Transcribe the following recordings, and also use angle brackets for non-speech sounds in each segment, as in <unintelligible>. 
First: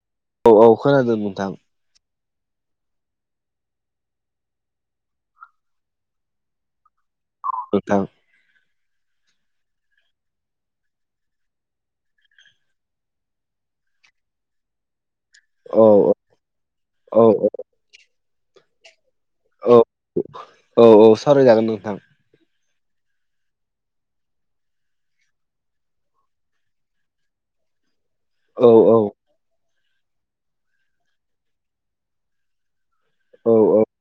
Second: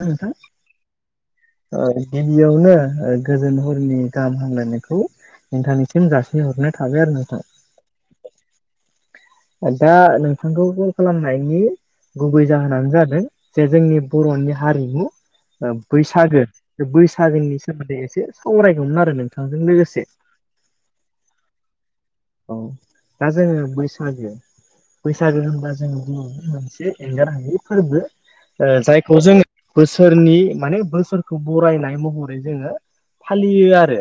ओ नोंथां, औ औ खोनादों नोंथां। गिबियावनो गोजोन हरनि गाहाम हामलायनायखौ नोंथानिसिम जााससिनहरनाय थाबाय आरो नोंथां खथ <unintelligible> दा नोंथांखौ कल खालामनायनि गुबै जाहोनानो जादों जे जोंनि बर'नि हारिमु औ बैसागो बे औ बैसागोनि सोमोन्दै एसे सावरायगौमोन आरो नों बिथां औ लोगोसे औ औ सावरायजागोन नोंथां <inaudible> औ दा जोङो बै सागो बैसागो होनबा जों गुबु मोनसे एंगारहै फोरबो। औ औ जायखौ जोङो बोसोरनि माने बोसोरखौ बरायनाय महरै जोङो औ फालियो औ आरो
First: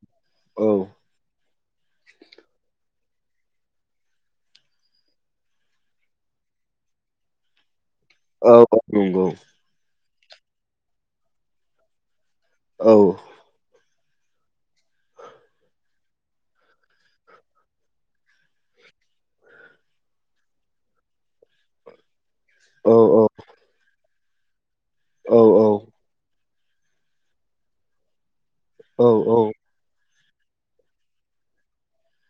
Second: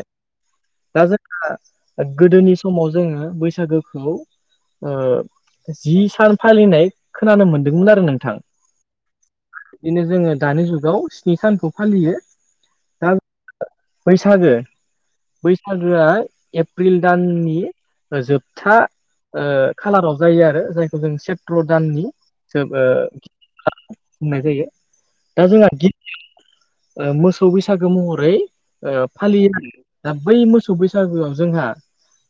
औ दा जोंहा गोदोनि समाव जोङो बैसागोखौ औ जि सान फालिनाय खोनानो मोनदोंमोन आरो नोंथां औ औ नंगौ बिदिनो जोङो दानि जुगाव स्नि सानखौ फालियो। औ दा बैसागो बैसागोआ एप्रिल दाननि ओ जोबथा ओ खालाराव जायो आरो जायखौ जों सेथ्र' दाननि जोब ओ औ बुंनाय जायो औ दा औ जोंहा ओ मोसौ बैसागो महरै ओ औ फालियो आरो। दा बै मोसौ बैसागोआव जोंहा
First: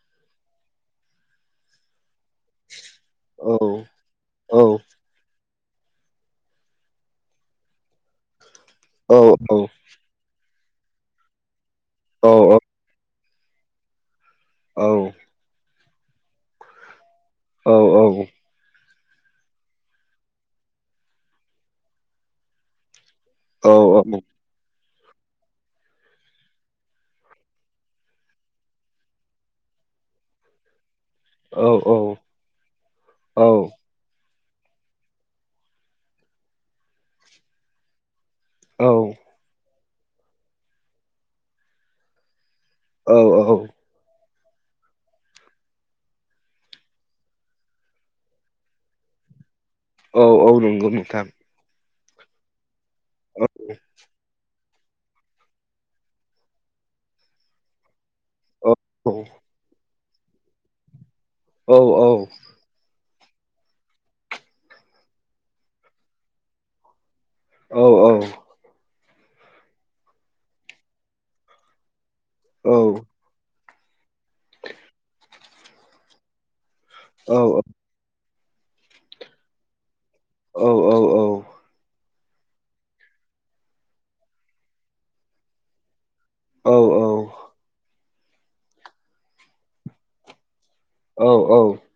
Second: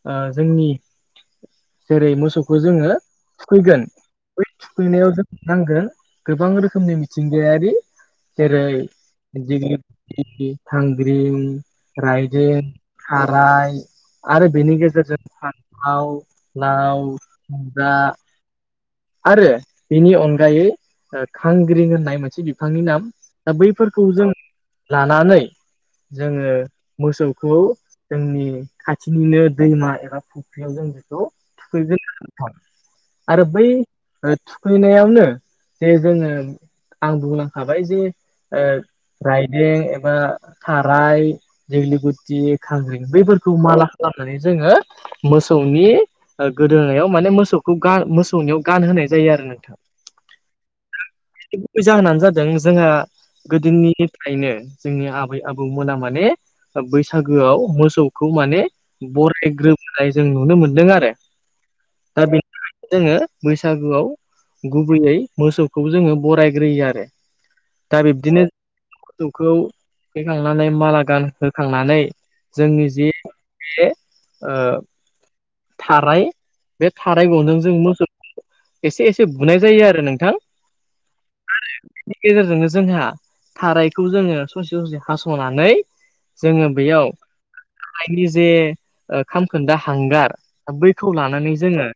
ओ जोंनि जेरै मोसौ खौ जोङो औ फैगोन बै औ थुखैनायाव जों नांगोन गोबां रोखोमनि मिथिंगायारि जेरै औ <unintelligible> घांग्रिं रायदों औ थाराय आरो बेनि औ गेजेरजों फान्थाव लाव जा आरो बिनि अनगायै ओ घांग्रिं होननाय मोनसे बिफांनि नाम दा बैफोरखौ जों लानानै जोङो मोसौखौ जोंनि खाथिनिनो दैमा एबा फुख्रियाव जों बेखौ थुखैगोन आरो बै थुखैनायावनो जे जोङो आं बुंलांखाबाय जे ओ राइदों एबा थाराय दिघलि गुटि खांग्रिं बैफोरखौ माला खालामनानै जोङो मोसौनि गोदोनोनायाव माने मोसौखौ गार मोसौनियाव गान होनाय जायो आरो नोंथां। औ औ नंगौ नोंथां बै जाहोनानो जादों जोंहा औ गोदोनिफ्रायनो जोंनि आबै आबौमोना माने बैसागोआव मोसौ खौ माने औ बरायग्रोबोनाय जों नुनो मोनदों आरो औ औ दा बेनि जोङो बैसागुआव गुबैयै मोसौखौ जोङो बरायग्रोयो आरो। औ दा बिब्दिनो मोसौखौ थुखैखांनानै माला गान होखांनानै जोंनि जि बे ओ थाराय बे थाराइ औ गनजों जों मोसौखौ एसे एसे बुनाय जायो आरो नोंथां। औ औ आरो बेनि गेजेरजोंनो जोंहा थारायखौ जोङो ससे ससे हास'नानै जोङो बेयाव थायो जे ओ खामखोन्दा हांगार बै खौ लानानै जोङो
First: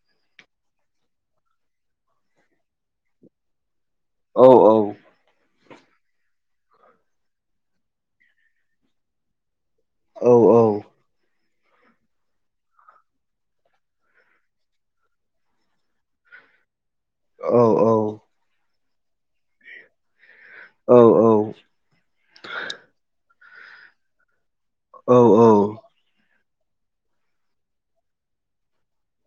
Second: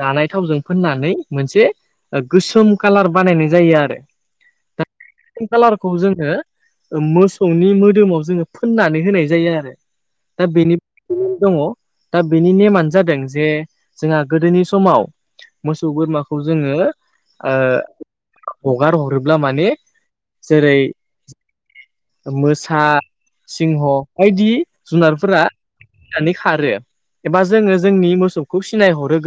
जानाय थावजों फोननानै मोनसे गोसोम कालार बानायनाय जायो आरो। औ औ कालारखौ जोङो मोसौनि मोदोमाव जोङो फोननानै होनाय जायो आरो। औ दा औ बेनि <unintelligible> दङ दा बेनि नेमानो जादों जे जोंहा गोदोनि समाव मोसौ बोरमाखौ जोङो ओ हगार हरोब्ला माने जेरै मोसा सिंह बायदि जुनारफोरा गिनानै खारो एबा जोङो जोंनि मोसौखौ सिनायहरो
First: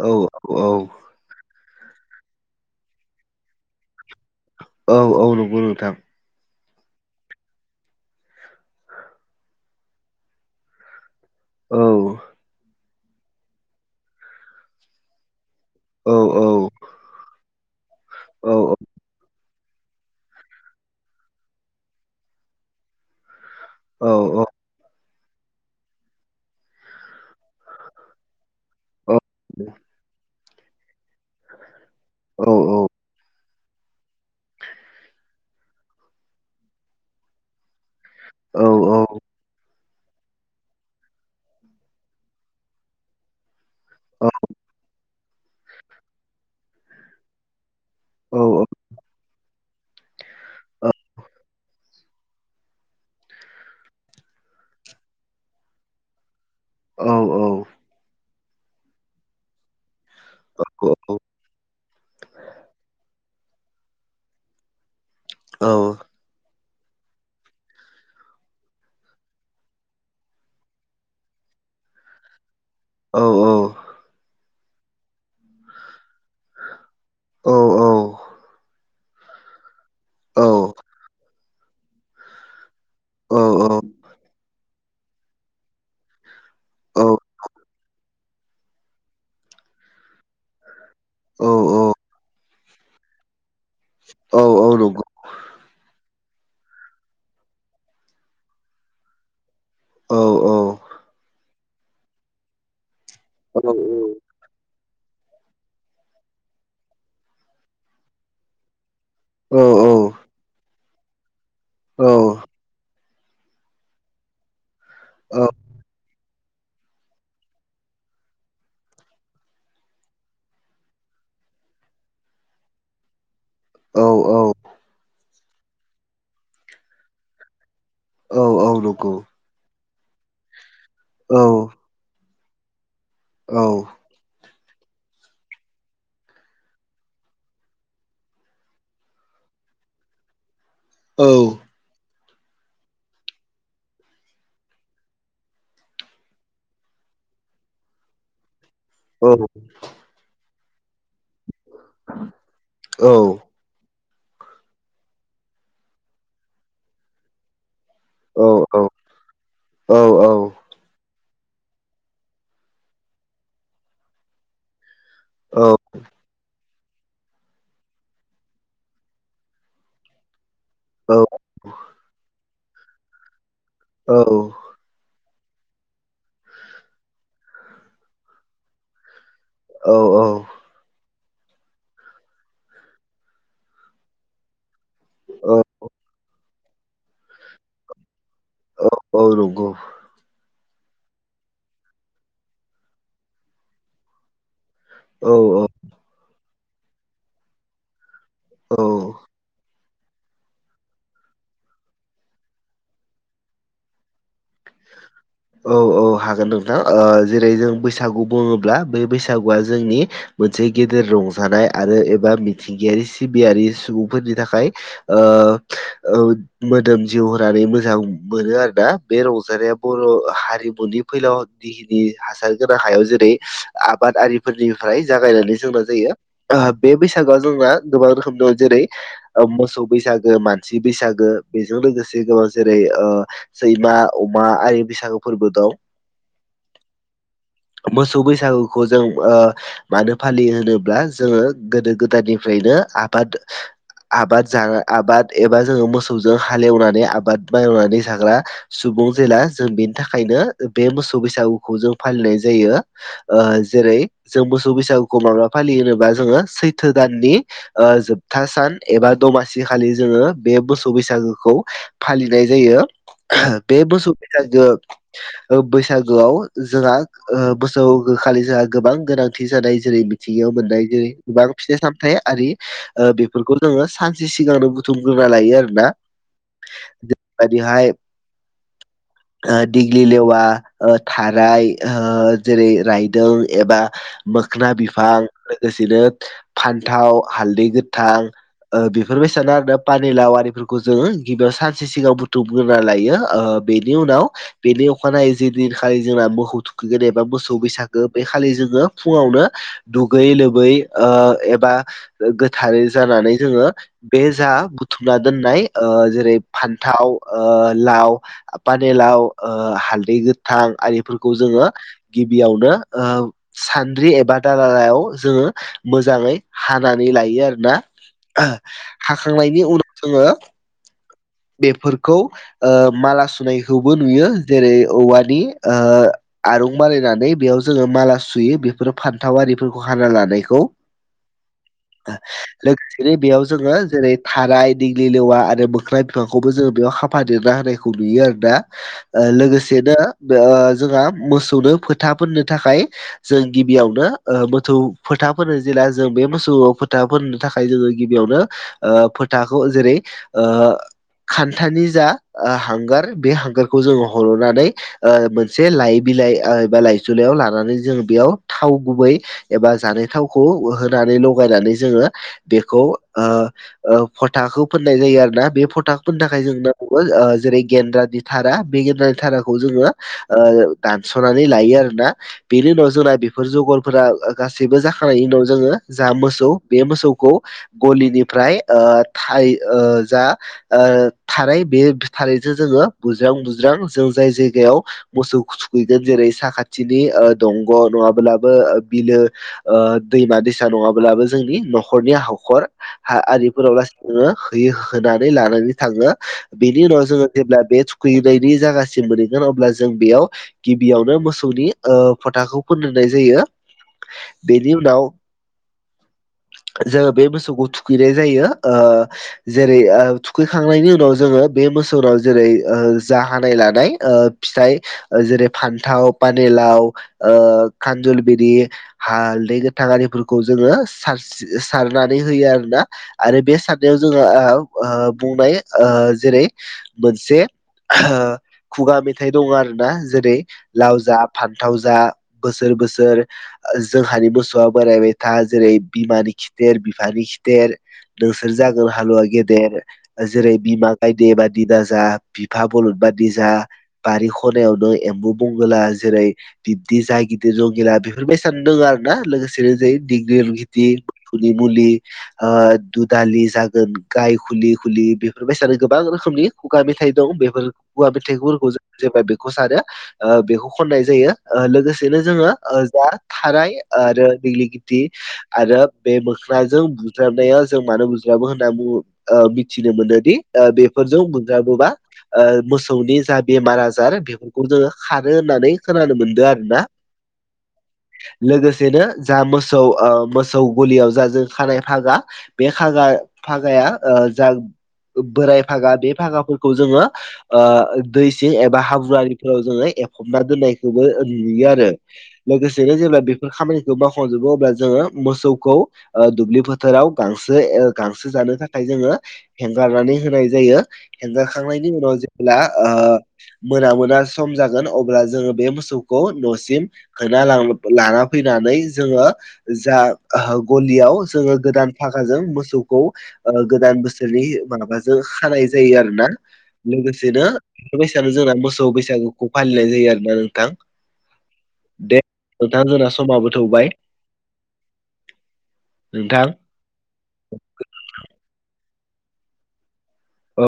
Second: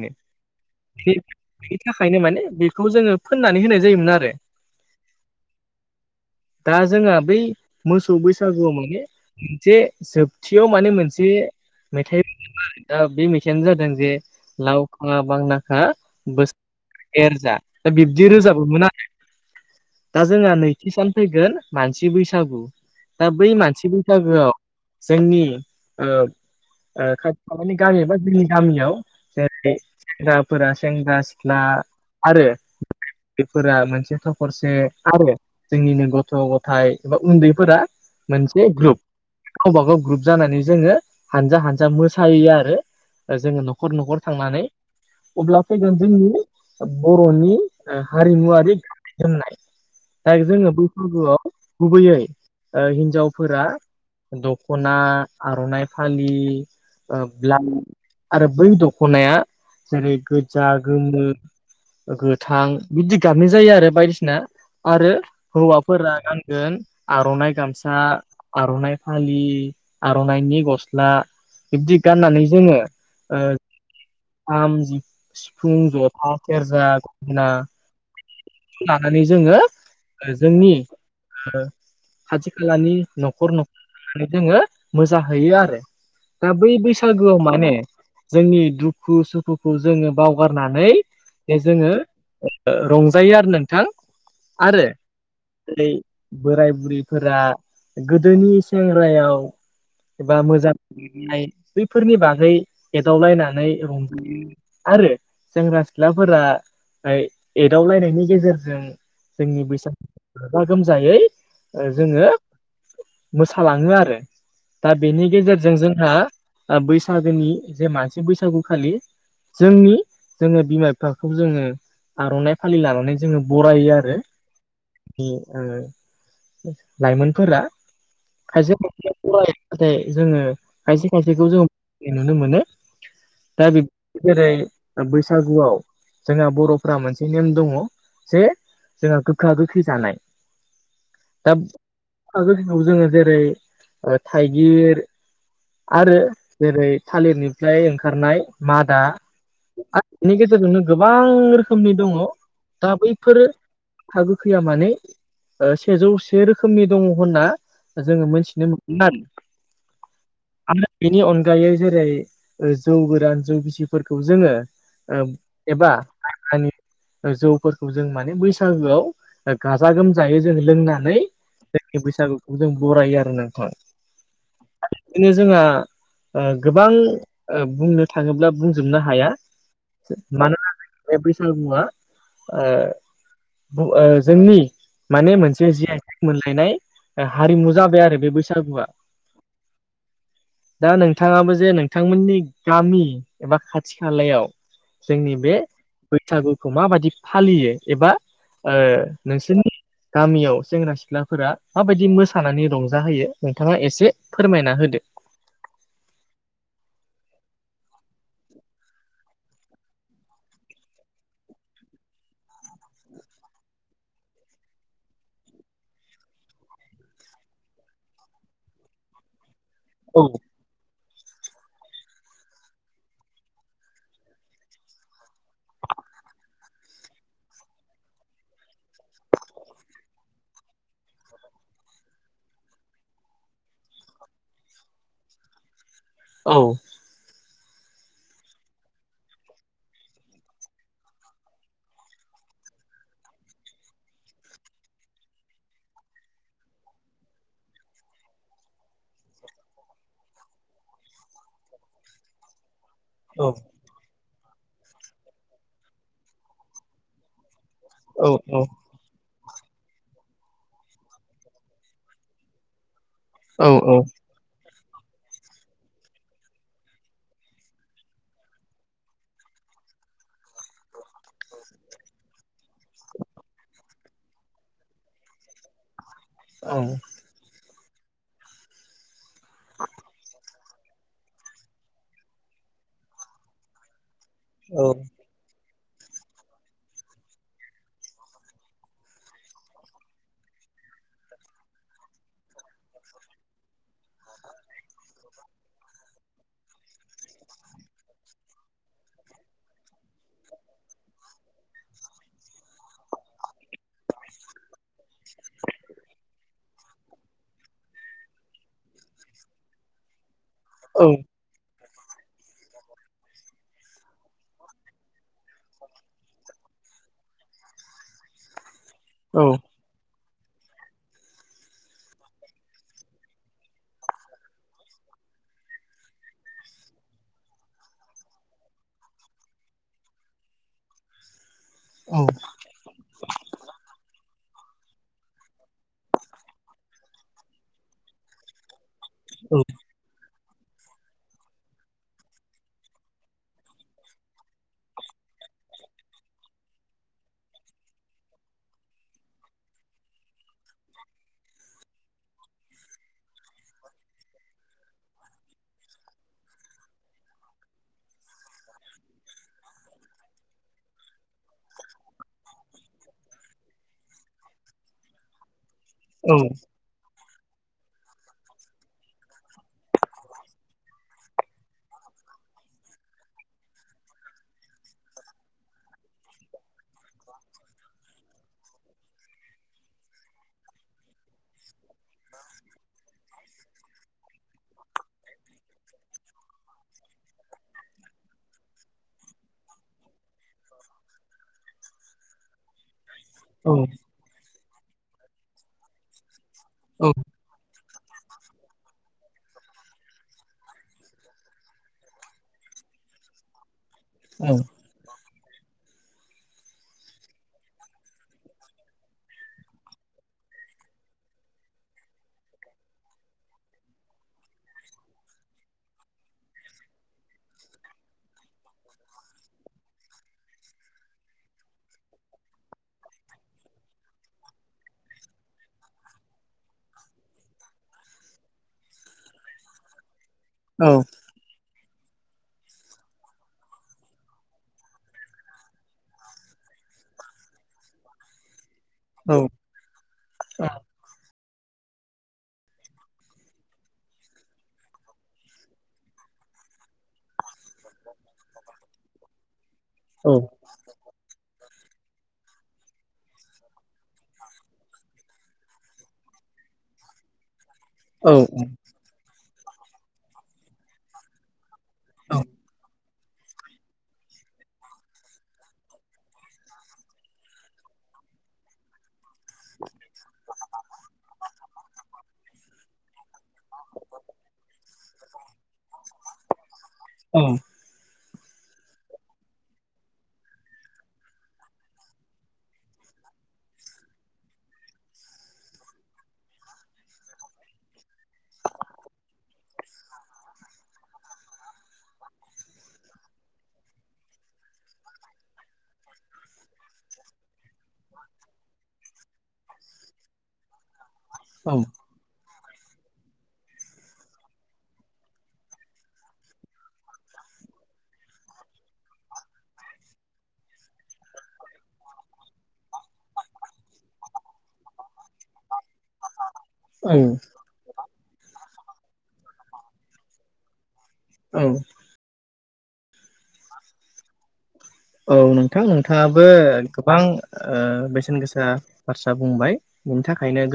औ औ बे बेनि थाखायनो माने बेखौ जोङो फोननानै होनाय जायोमोन आरो। औ औ नंगौ नोंथां दा जोंहा बै मोसौ बैसागुआव माने उम जे जोबथियाव माने मोनसे बे औ मेथाइ <unintelligible> दा बे मेथाइानो जादों जे लावखाङा बांना हो औ औ बोसोर ऐरजा दा बिब्दि औ रोजाबोमोन आरो। दा जोंहा नैथि सान फैगोन मानसि बैसागु दा बै मान थि औ बैसागोआव जोंनि ओ ओ खाथि खालाानि गामिबा एबा जोंनि गामियाव जेरै सेंग्राफोरा सेंग्रा सिख्ला आरो बेफोरा मोनसे थखरसे आरो जोंनिनो गथ' गथाय बा उन्दैफोरा मोनसे ग्रुप गावबागाव ग्रुप जानानै जोङो हानजा हानजा मोसायो आरो। जोङो न'खर न'खर थांनानै अब्ला फैगोन जोंनि बर'नि ओ हारिमुवारि दिन्थिजेननाय जोङो बैसाबोआव गुबैयै हिनजावफोरा दखना आर'नाइ फालि औ ओ औ ब्ला नंगौ औ नंगौ आरो बै दख'नाया जेरै गोजा औ गोमो गोथां बिदि गाबनाय जायो आरो बायदिसिना आरो हौवाफोरा गानगोन आर'नाइ गामसा आर'नाइ फालि आर'नाइनि गस्ला बिब्दि गाननानै जोङो औ ओ औ खाम सिफुं जथा सेरजा गंगोना लानानै जोङो जोंनि ओ खाथि खालानि न'खर नख जोङो मोजाहैयो आरो। दा बै बैसागोआव माने जोंनि दुख दुखु सुखुखौ जोङो बावगारनानै बे जोङो रंजायो आरो नोंथां आरो जेरै बोराय बुरैफोरा गोदोनि सेंग्रायाव एबा मोजां मोननाय बैफोरनि बागै एदावलायनानै रंजायो आरो सेंग्रा सिख्लाफोरा एदावलायनायनि गेजेरजों जोंनि बैसागु गाजा गोमजायै ओ जोङो मोसालाङो आरो। दा बेनि गेजेरजों जोंहा ओ बैसागोनि जे मानसि बैसागु खालि जोंनि जोङो बिमा बिफाखौ जोङो आर'नाय फालि लानानै जोङो बरायो आरो। ओ लायमोनफोरा खायसे खायसे फन रालायबाथाय जोङो खायसे खायसेखौ जोङो नुनो मोनो। दा जेरै बैसागुआव जोंहा बर'फोरा मोनसे नेम दङ जे जोंहा गोखा गोखै जानाय। औ। दा <unintelligible> जेरै थाइगिर आरो जेरै थालिरनिफ्राय ओंखारनाय। मादा औ औ आरो बिनि गेजेरजोंनो गोबां रोखोमनि दङ'। दा औ बैफोरो हागो खैया माने ओ सेजौ से रोखोमनि दङ' होनना जोङो मोनथिनो औ मोनोमोन। औ औ। आरो बेनि अनगायै जेरै जौ गोरान। जौ गिसिफोरखौ जोङो ओ औ एबा मायब्रानि जौफोरखौ जों माने बैसागोआव गाजा गोमजायै जों लोंनानै जोंनि बैसागुखौ जों बरायो आरो नोंथां। औ बिदिनो जोंहा गोबां ओ बुंनो थाङोब्ला बुंजोबनो हाया। औ मानोना बे बैसागुआ ओ खौ ओ जोंनि माने औ मोनसे जि आइ टेक मोनलायनाय हारिमु जाबाय आरो बे बैसागुआ। औ औ नंगौ दा नोंथाङाबो जे नोंथांमोननि गामि एबा खाथि खालायाव जोंनि बे औ बैसागुखौ माबायदि फालियो एबा औ ओ नोंसोरनि गामियाव सेंग्रा सिख्लाफोरा माबायदि मोसानानै रंजाहोयो नोंथाङा एसे फोरमायना होदो। औ औ हागोन नोंथां ओ जेरै जों बैसागु बुङोब्ला बे बैसागुआ जोंनि मोनसे गेदेर रंजानाय आरो एबा मिथिंगायारि सिबियारि सुबुंफोरनि थाखाय मोदोम जिउ होनानै मोजां मोनो आरोना बे रंजानाया औ। बर' हारिमुनि फैलाव जिखिनि हासार गोनां हायाव जेरै आबाद आरिफोरनिफ्राय जागायनानै जोंना जायो। ओ बे बैसागोआव जोंना गोबां रोखोम दं जेरै मोसौ बैसागो मानसि बैसागो बेजों लोगोसे गोबां जेरै सैमा अमा आरो बैसागु फोरबो दं। औ मोसौ बैसागुखौ जों ओ मानो फालियो होनोब्ला जोङो गोदो गोदायनिफ्रायनो आबाद आबाद जा आबाद एबा जोङो मोसौजों हालेवनानै आबाद मावनानै जाग्रा सुबुं जेला जों बेनि थाख खायनो बे मोसौ बैसागुखौ जों फालिनाय जायो ओ औ जेरै जों मोसौ बैसागुखौ माबा फालियोबा जोङो सैथो दाननि ओ औ जोबथा औ सान। एबा दमासि खालि जोङो बे मोसौ बैसागोखौ फालिनाय जायो औ बे बोसौ बिदांजों बैसागोआव जोंहा बोसौ खालि जोंहा गोबां गोनांथि जानाय जेरै थिगयाव मोननाय जेरै गोबां फिथाय सामथाय आरि बेफोरखौ जोङो सानसे सिगांनो बुथुमग्रोना लायो आरोना औ बादिहाय ओ दिग्लि लेवा थाराय जेरै रायदों एबा मोखोन औ बिफां लोगोसेनो फान्थाव हालदै गोथां बेफोरबायसिानो आरो पानिलााविफोरखौ जोङो गिबियाव सानसे सिगां बुथुमगोना लायो बेनि उनाव बेनि अखानायै जेदिनखालि जोंना मोखौ थुखैगोन एबा मोसौ बैसागो बे खालि जोङो फुङावनो दुगै लोबै ओ एबा गोथारै जानानै जोङो बे जा बुथुमना दोननाय ओ जेरै फान्थाव ओ लाव। पानेलाव ओ हालदै गोथां औ आरिफोरखौ जोङो गिबियावनो ओ सान्द्रि एबा दालायाव जोङो मोजाङै हानानै लायो आरोना औ हाखांनायनि उनाव जोङो बेफोरखौ माला सुनाय होबोन नुयो जेरै औवानि आरुं बानायनानै बेयाव जोङो माला सुयो बेफोरो फान्थावआरिफोरखौ हाना लानायखौ। <inaudible> औ <inaudible> लोगोसेनो बेयाव जोङो जेरै थाराय दिग्लि लेवा आरो मोख्रा बिफांखौबो जोङो बेयाव हाब फदेरना होनायखौ नुयो आरोना लोगोसेनो ओ जोंहा मोसौनो फोथा फोननो थाखाय। जों गिबियावनो मोसौ फोथा फो जेला जों बे मोसौ फोथा फोननो थाखाय जोङो गिबियावनो फोथाखौ जेरै खान्थानि जा हांगार बे हांगारखौ जोङो हर'नानै मोनसे लइ बिलाइ एबा लाइसुलाइयाव लानानै जों बेयाव थाव गुबै एबा जानाय थावखौ होनानै लगायनानै जोङो बेखौ फथाखौ फोननाय जायो आरो ना बे फथा थाखाय जों जेरै गेन्द्रा दि धारा बे गेनानै धाराखौ जोङो दानस'नानै लायो आरोना बेनि उनाव जोंना बेफोर जगलफोरा गासैबो जाखांनायनि उनाव जोङो जा मोसौ बे मोसौखौ गलिनिफ्राय ओ थाय ओ जा ओ थाराय बे थारायजों जोङो बुज्रां बुज्रां जों जाय जायगायाव मोसौ थुखैगोन जेरै साखाथिनि ओ दंग' नङाबोलाबो बिलो ओ दैमा दैसा नङाबोलाबो जोंनि न'खरनि हाख'र हा आरि फोराव <unintelligible> होयो होनानै लानानै थाङो। बेनि उनाव जोङो जेब्ला बे खैनायनि जागासिम मोनहैगोन अब्ला जों बेयाव गिबियावनो मोसौनि ओ फोथाखौ फोनोननाय जायो। बेनि उनाव जोङो बे मोसौखौ थुखैनाय जायो। ओ जेरै ओ थुखैखांनायनि उनाव जोङो बे मोसौनाव जेरै ओ जा हानाय लानाय ओ फिथाइ ओ जेरै फान्थाव, पानिलाव ओ खानजल बिरि हालदै गोथां आरिफोरखौ जोङो सारसि सारनानै होयो आरोना। आरो बे सारनायाव जोङो ओ ओ बुंनो हायो ओ जेरै मोनसे हो खुगा मेथाइ दं आरो ना जेरै लाव जा फान्थाव जा बोसोर बोसोर ओ जोंहानि मोसौआ बोरायबाय था जेरै बिमानि खिथेर बिफानि खिथेर नोंसोर जागोन हालुवा गेदेर जेरै बिमा गायदे बादि दाजा बिफा बलद बादि जा बारि खनायावनो एम्बु बंगोला जेरै बिब्दि जा गिदिर जंगिला बेफोर बायसानो दों आरो ना लोगोसेनो जै डिग्रिलगि थि खुलि मुलि ओ दुदालि जागोन गाय खुलि खुलि बेफोरबायसानो गोबां रोखोमनि खुगा मेथाइ दं बेफोर खुवा मेथाइफोरखौ जों जेब्ला बेखौ सारो ओ बेखौ खननाय जायो। ओ लोगोसे थोनो जोङो ओ जा थाराय आरो दिलिगिटि आरो बे मोख्राजों बुज्राबनायाव जों मानो बुज्राबो होनना बुङो ओ मिथिनो मोनोदि बेफोरजों बुज्राबोबा ओ मोसौनि जा बेमार आजार बेफोरखौ जोङो खारो होननानै खोनानो मोनदों आरो ना। औ। लोगोसेनो जा मोसौ ओ मोसौ गलियाव जा जों खानाय फागा बे खाजा फागाया ओ जा बोराय फागा बे फागाफोरखौ जोङो ओ दैसिं एबा हाब्रुवारिफोराव जोङो एफबना दोननायखौबो नुयो आरो। लोगोसेनो जेब्ला बेफोर खामानिखौ मावखांजोबो अब्ला जोङो मोसौखौ ओ दुब्लि फोथाराव गांसो ए गांसो जानो थाखाय जोङो हेंगारनानै होनाय जायो। औ हेंगारखांनायनि उनाव जेब्ला ओ मोना मोना सम जागोन अब्ला जोङो बे मोसौखौ न'सिम होना लां लाना फैनानै जोङो जा गलियाव जोङो गोदान फागाजों मोसौखौ गोदान बोसोरनि माबाजों खानाय जायो आरो ना। औ लोगोसेनो ओ बेै सानावनो जोंना मोसौ बैसागुखौ फालिनाय जायो आरो ना नोंथां। औ। दे नोंथां जोंना समाबो थौबाय। औ नोंथां नोंथां नोंथाङाबो गोबां ओ बेसेन गोसा बाथ्रा बुंबाय। बेनि थाखायनो